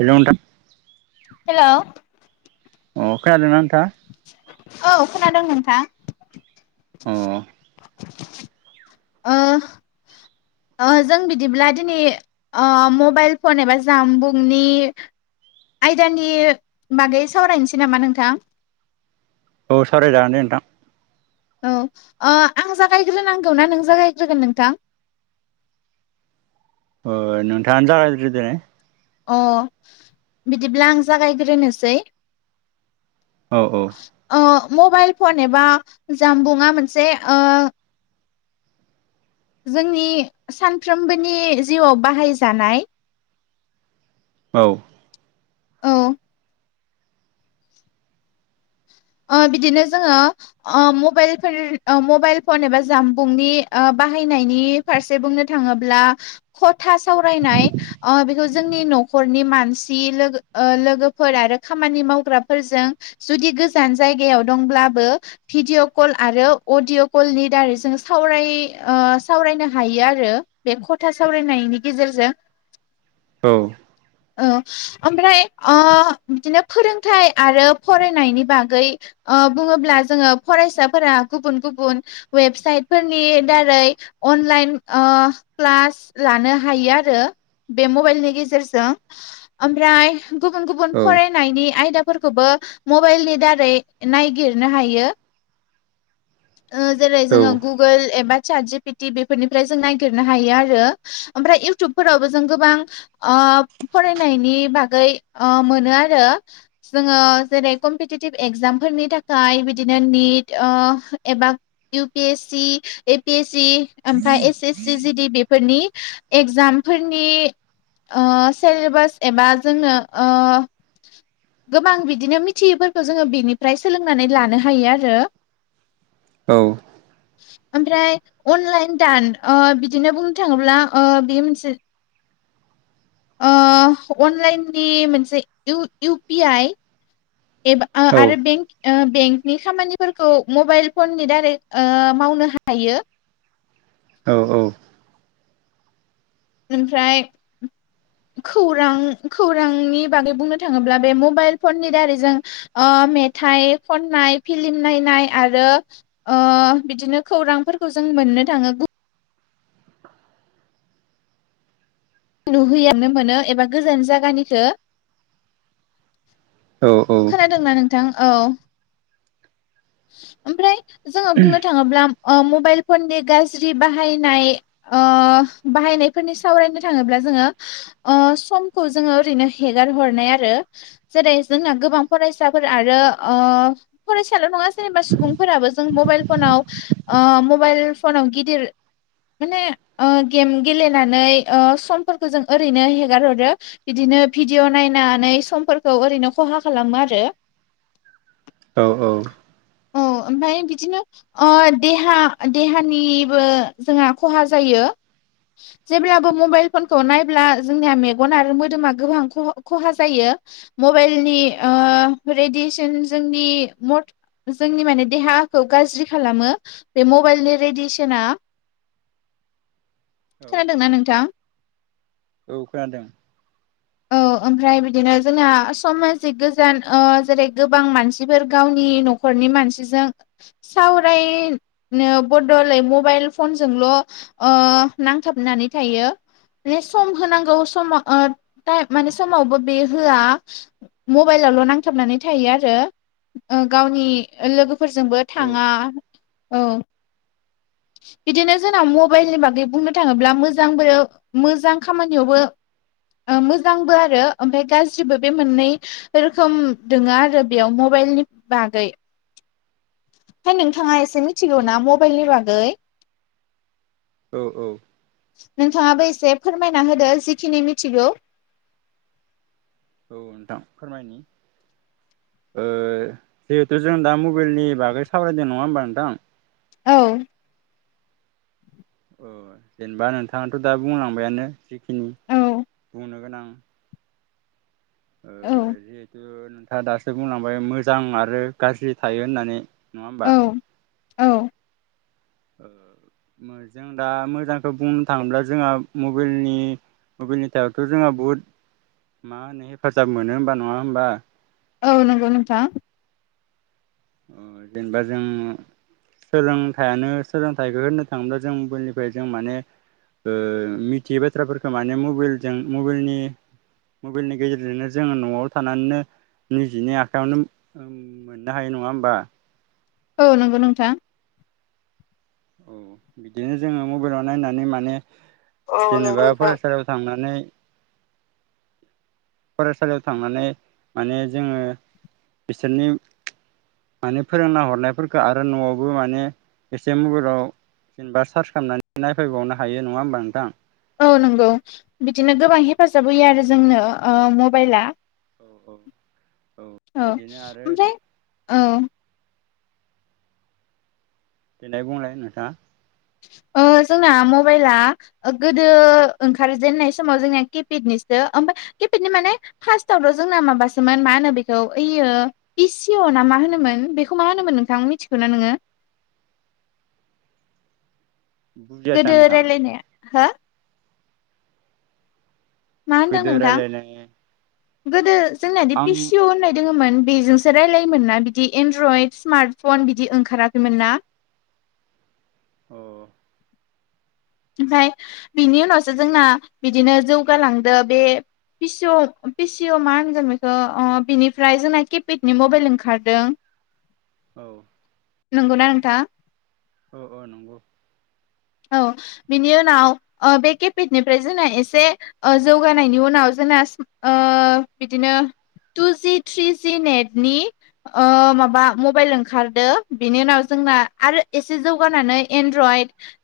Hello नोंथां। हेल' अ खोनादोंना नोंथांआ? औ खोनादों नोंथां अ ओह ओ जों बिदिब्ला दिनि ओ मबाइल फन एबा जामबुंनि आयदानि बागै सावरायनिसै नामा नोंथां औ सावराय जागोनदे नोंथां। औ ओ आं जागायग्रोनांगौ ना नों जागायग्रोगोन नोंथां। [unintelligible] अ बिदिब्ला आं जागायग्रोनोसै। औ औ। ओ मबाइल फन एबा जामबुङा मोनसे ओ जोंनि सानफ्रोमबोनि जिउआव बाहायजानाय औ। औ। ओ बिदिनो जोङो ओ मबाइलफोर ओ मबाइल फन एबा जामबुंनि ओ बाहानायनि फारसे बुंनो थाङोब्ला खथा सावरायनाय ओ बेखौ जोंनि न' नखरनि मानसि लोगो ओ लोगोफोर आरो खामानि मावग्राफोरजों जुदि गो जान जायगायाव दंब्लाबो भिडिअ' कल आरो अडिअ' कलनि दारै जों सावराय ओ सावरायनो हायो आरो बे खथा सावरायनायनि गेजेरजों औ। औ ओमफ्राय ओ बिदिनो फोरोंथाइ आरो फरायनायनि बा गै ओ बुङोब्ला जोङो फरायसाफोरा गुबुन गुबुन वेबसाइटफोरनि दार रै अनलाइन ओ क्लास लानो हायो आरो बे मबाइलनि गेजेरजों ओमफ्राय गुबुन गुबुन औ फरायनायनि आयदाफोरखोबो मबाइलनि दा रै नायगिरनो हायो ओ जेरै औ जोङो गुगोल एबा छाटजिपिति बेफोरनिफ्राय जों नायगिरनो हायो आरो ओमफ्राय इउतुबफोरावबो जों गोबां ओ ओ फरायनायनि बागै ओ मोनो आरो जोङो जेरै कमपिटि टिभ एक्जामफोरनि थाखाय बिदिनो निट ओ एबा U P S C, A P S C ओमफाय एस एस सि जिदि बेफोरनि एगजामफोरनि ओ सेलेबास एबा जोंनो ओ गोबां बिदिनो मिथियिफोरखो जोङो बिनिफ्राय सोलोंनानै लानो हायो आरो औ। ओमफ्राय अनलाइन दान ओ बिदिनो बुंनो थाङोब्ला ओ बेयो मोनसे [unintelligible] [inaudible] ओ अनलाइननि मोनसे इउ-इउपि आइ एबा ओ औ आरो बेंक ओ बेंकनि खामानिफोरखौ मबाइल फननि दारै ओ मावनो हायो। औ औ। ओमफ्राय खौरां खौरांनि बागै बुंनो थाङोब्ला बे मबाइल फननि दारै जों ओ मेथाइ खननाय फिलिम नायनाय आरो ओ बिदिनो खौरांफोरखौ जों मोननो थाङो गु नुहै एरनो मोनो एबा गोजान जागानिखो खोनादों ना नोंथां? औ। ओमफ्राय जोङो बुंनो थाङोब्ला अ मबाइल फननि गाज्रि बाहायनाय ओ बाहायनायफोरनि सावरायनो थाङोब्ला जोङो ओ समखौओरैनो हेगार हरनाय आरो जेरै जोंना गोबां फर फरायसाफोर आरो ओ फरायसाल' नङा सोरनिबा सुबुंफोराबो जों मबाइल फनाव ओ मबाइल फनाव गिदिर माने ओ गेम गेलेनानै ओ समफोरखौ जों ओरैनो हेगार हरो बिदि नो भिडिअ' नायनानै समफोरखौ ओरैनो खहा खालामो आरो औ औ। औ ओमफाय बिदिनो अ देहा देहानिबो जोंहा खहा जायो। [unintelligible] जेब्लाबो मबाइल फनखौ औ नायब्ला जोंनिया मेगन आरो मोदोमा गोबां ख-खहा जायो। मबाइलनि ओ रेडेसन जोंनि मर जोंनि माने देहाखौ गाज्रि खालामो बे मबाइलनि रेडियेसना। [inaudible] [unintelligible] खोनादोंना नोंथां? औ खोनादों। औ ओमफ्राय बिदिनो जोंना समाजिक गोजान जेरै गोबां मानसिफोर गावनि न'खरनि मानसिजों सावरायनो बलाय मबाइल फनजोंल' ओ नांथाबनानै थायो मे सम होनांगौ समाव ओ टाइम माने समावबो बे होआ मबाइलावल' नांथाबनानै थायो आरो गावनि लोगोफोरजोंबो औ औ थाङा औ [inaudible] [unintelligible] बिदिनो जोंनाव मबाइलनि बागै बुंनो थाङोब्ला मोजांबो मोजां खामानियावबो मोजांबो आरो ओमफ्राय गाज्रिबो बे मोननै रोखोम दोङो आरो बेयाव मबाइल बिनि बागै [inaudible] [unintelligible] म नोंथाङा एसे मिथिगौ ना मबाइलनि बागै औ औ नोंथाङाबो एसे फोरमायना होदो जिखिनि मिथिगौ औ नोंथां फोरमायनि ओ जिहेथु जों दा मबाइलनि बागै सावरायदों नङा होमबा नोंथां। औ। जेनेबा नोंथाङाथ' दा बुंलांबायानो जिखिनि औ बुंनो गोनां औ जिहेथु नोंथाङा दासो बुंलांबाय मोजां आरो गाज्रि थायो होननानै नङा औ होमबा? औ। जों दा मोजांखौ बुंनो थाङोब्ला जोंहा मबाइलनि बबेनिथायथ' जोंहा बुहुद मा होनो हेफाजाब मोनो होमबा नङा होमबा औ नंगौ नोंथा अ जेनेबा जों सोलोंथाइयानो सोलोंथाइखौ होननो थाङोब्ला जों मबलनिफ्राय जों माने ओ मिथियै बाथ्राफोरखौ माने मबाइलजों मबाइलनि मबाइलनि गेजेरजोंनो जोङो न'आव थानानैनो निजिनि आखायावनो मोननो हायो हायो नङा होमबा औ नंगौ नोंथां औ बिदिनो जोङो मबाइलाव नायनानै माने औ नंगौ जेनेबा नोंथां फरायसालियाव थांनानै फरायसालियाव थांनानै माने जोङो बिसोरनि माने फोरोंना हरनायफोरखौ आरो न'आवबो माने एसे मबाइलाव जेनेबा सार्च खालामनानै नायफैबावनो हायो नङा होमबा नोंथां औ नंगौ बिदिनो गोबां हेफाजाब होयो आरो जोंनो ओ मबाइला औ औ ओमफ्राय ओ दे बुंलाय नोंथाङ ओ जोंना मबाइला गोदो ओंखारजेेननाय समाव जोंनिया किपेडनिसो ओमफ्राय केफेटनि माने फार्स्ट आट' जोंना माबासोमोन मा होनो बेखौ यो इसिअ ना मा होनोमोन बेखौ मा होनोमोन नोंथां मिथिखौ ना नोङो [unintelligible] [inaudible] बुजियासै आं गोदो नोंथां रायलायनाया हो मा होनदों गोदो नोंथां रायलायनाय गोदो जोंनियााद आं पिसिअ होननाय दोङो मोन बेजोंसो रायजलायोमोन ना बिदि एनड्रयड स्मार्टफन बिदि ओंखाराखैमोन ना अ ओमफफ्राय बिनि उनावसो जोंना बिदिनो जौगालांदो बे पिस' पिसिव मा होनगोन बेखौ अ बिनिफ्राय जोंना किपेडनि मबाइल ओंखारदों औ नंगौना नोंथां? औ औ नंगौ औ बिनि उनाव ओ बे केपेटनिफ्राय जोंना एसे जौगानायनि उनाव जों जोन सम ओ बिदिनो टु जि थ्रिजि नेटनि ओ माबा मबाइल ओंखारदो बिनि उनाव जोंना आरो एसे जौगानानै एनड्रइड [unintelligible]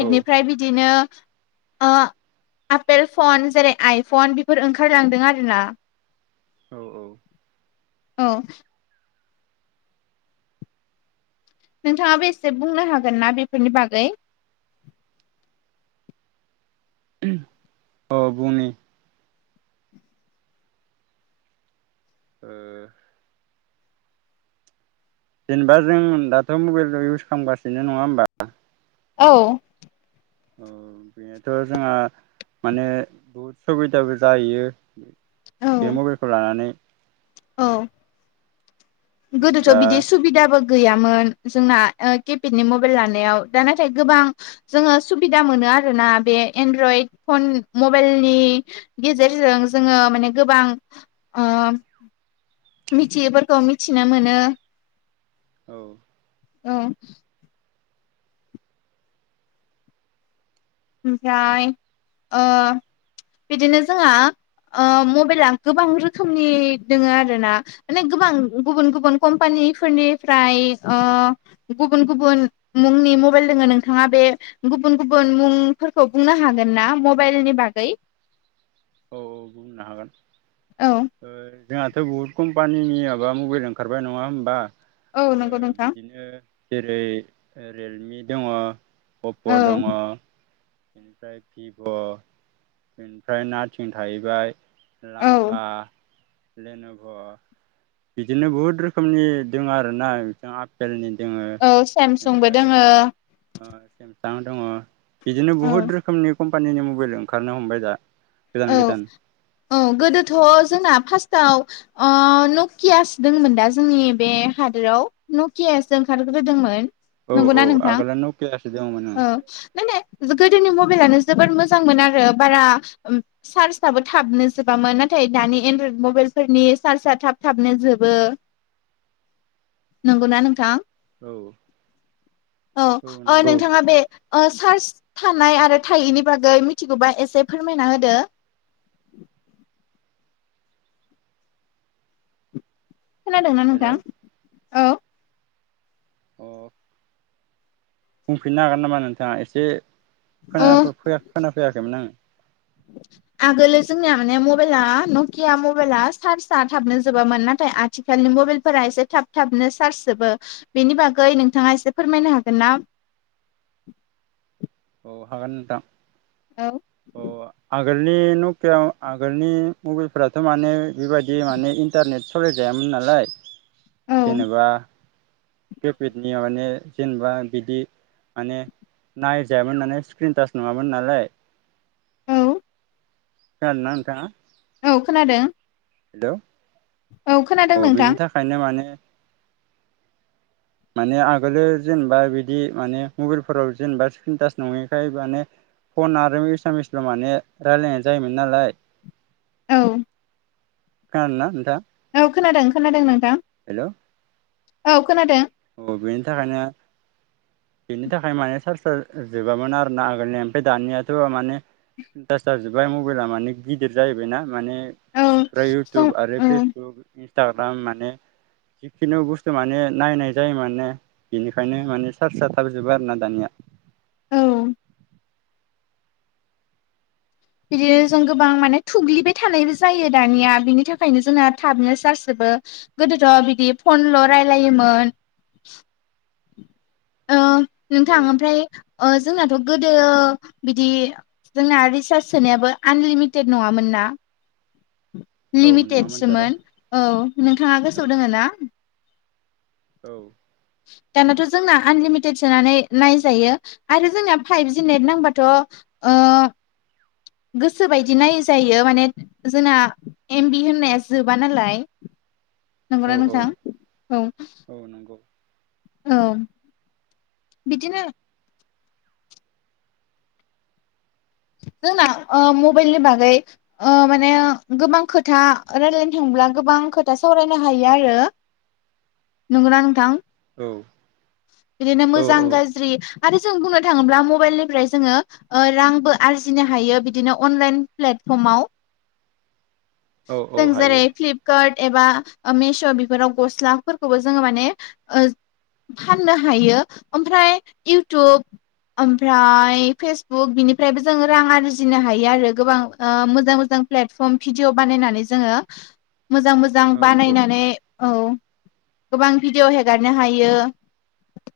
औ बिदिनो ओ आपेल फन जेरै आइफन बेफोर ओंखारलांदों आरोना। औ औ औ नोंथाङाबो एसे बुंनो हागोन ना बेफोरनि बागै? [inaudible] औ बुंनि ओ जेनेबा जों दाथ' मबाइल इउस खालामगासिनो नङा होमबा? औ औ बेनोथ' जोंहा माने बहुद सुबिदाबो जाहैयो औ बे मबाइलखौ लानानै औ गोदोथ' जेनेबा बिदि औ सुबिदाबो गैयोमोन जोंना केपेडनि मबाइल लानायाव दा नाथाय गोबां जोङो सुबिदा मोनो आरोना बे एनड्रइड फन मबाइलनि गेजेरजों जोङो माने गोबां ओ मिथियैफोरखौ मिथिनो मोनो औ औ ओमफ्राय ओ बिदिनो जोंहा ओ मबेइला गोबां रोखोमनि दोङो आरो ना माने गोबां गुबुन गुबुन कम्पानि निफोरनिफ्राय ओ गुबुन गुबुन मुंनि मबेइल दोङो नोंथाङा बे गुबुन गुबुन मुंफोरखौ बुंनो हागोन ना मबाइलनि बागै औ औ बुंनो हागोन औ ओ जोंहाथ' बुहुत कम्पानिनि माबा मबेल ओंखारबाय नङा होमबा औ ओ नंगौ नोंथां बिदिनो जेरै रियेलमि दङ' अप्प औ दङ' बेनिफ्राय भिभ‌' बेनिफ्राय नाथिं थाहैबाय औ लाभा लेनभ' बिदिनो बुहुद रोखोमनि दङ' आरोना बिथिं आफेलनि औ सेमसंबो दोङो सां‌ दङ' बिदिनो औ बहुत रोखोमनि कम्पानिनि मबेल ओंखारनो हमबाय दा। गोदान औ गोदान औ गोदोथ' जोंना फास्ट टाव ओ नकियासो दोंमोन दा जोंनि बे हादोराव नकियासो ओंखार ग्रोदोंमोन औ औ नंगौना नोंथां आगोलना नकियासो दङमोन ओ‌ नायनाय गोदोनि मबेलानो जोबोर मोजां मोन आरो बारा चार्जआबो थाबनो जोबामोन नाथाय दानि एनड्रयड मबेइल फोरनि चार्ज आ थाब थाबनो जोबो बो [inaudible] नंगौना नोंथां? औ औ ओ‌ नोंथाङा बे‌ ओ सार्स थानाय आरो थायैनि बागै मिथिगौबा एसे फोर फोरमायना होदो। खोनादोंना हेल' नोंथां? औ। अ बुंफिननो हागोन नामा नोंथाङा एसे ओ खोनाफैया खोनाफैयाखैमोन आङो? [inaudible] आगोलो जोंनिया माने मबेला नकिया मबेला चार्जआ थाबनो जोबामोन नाथाय आथिखालनि मबेलफोरा एसे थाब थाबनो चार्ज जोबो बेनि बागै नोंथाङा एसे फोरमायनो हागोन ना? औ हागोन नोंथां। औ औ आगोल नि नकियाव आगोलनि मबाइलफोराथ' माने बेबायदि माने इन्टारनेट सालायजायामोन ना लाय औ जेनोबा‌ किपेदनिया माने जेनोबा बिदि माने नाय जायामोन‌ माने स्क्रिन टास नङामोन नालाय। औ खोनादो‌ना नोंथाङा? औ खोनादों। हेलौ, खोनादों औ नोंथां बिनि थाखायनो माने माने आगोलो जेनोबा बिदि माने मबेलफोराव जेनोबा स्क्रिनटास नङैखाय माने फन आरो इसामिसल माने रायलायनाय जायोमोन नालाय औ। खोनादोना नोंथाङा? औ खोनादों खोनादों नोंथां, औ खोनादों। औ बेनि थाखायनो बेनि थाखाय माने सार्च आ जोबामोन आरोना आगोलनि ओमफ्राय दानियाथ माने स्किन टास‌ जाजोब्बाय मबेला माने गिदिर जाहैबायना माने औ ओमफ्राय जों इवतुब आरो औ फेसबुक इन्स टाग्राम माने जिखिनु बुस्थु माने नायनाय जायो माने बेनिखायनो माने सार्स थाब जोबो आरोना दानिया। औ। बिदिनो जों गोबां माने थुग्लिबाय थानायबो जायो दानिया बिनि थाखायनो जोंना थाबनो सार्स जोब बो, गोदोथ' बिदि फनल' रालायोमोन। नोंथां औ ओमफ्राय ओ जोंनाथ' गोदो बिदि जोंना रिसार्ज सोनायाबो आनलिमिटेड नङामोन ना? औ औ नङामोनथ' र' लिमिटेडसोमोन। औ, नोंथाङा औ गोसोआव दोङो ना? औ। दानाथ' जोंना आनलिमिटेड सोनानै नायजायो आरो जोंनाया फाइभजि नेट नांबाथ' गोसो बायदि नायै जायो माने जोंना एमबि होननाया जोबा नालाय। औ नंगौना औ नोंथां? औ। औ नंगौ औ बिदिनो जोंना ओ मबाइलनि बागै ओ माने गोबां खोथा रायलायनो थां ब्ला गोबां खोथा सावरायनो हायो आरो। नंगौना नोंथां? औ बिदिनो औ मोजां औ गाज्रि आरो जों बुंनो थांब्ला मबाइलनिफ्राय जोङो ओ रांबो आरजिनो हायो बिदिनो अनलाइन प्लेटफर्माव। औ जों औ जारै हायो फ्लिपकार्ट एबा मिसो बेफोराव गस्लाफोरखौबो जोङो माने ओ फाननो हायो ओमफ्राय इउटुब ओमफ्राय फेसबुक बिनि फ्रायबो जोंङो रां आरजिनो हायो आरो गोबां ओ मोजां मोजां प्लेटफर्म भिडिअ बानायनानै जोङो मोजां मोजां औ औ बानायनानै औ गोबां भिडिअ हेगारनो हायो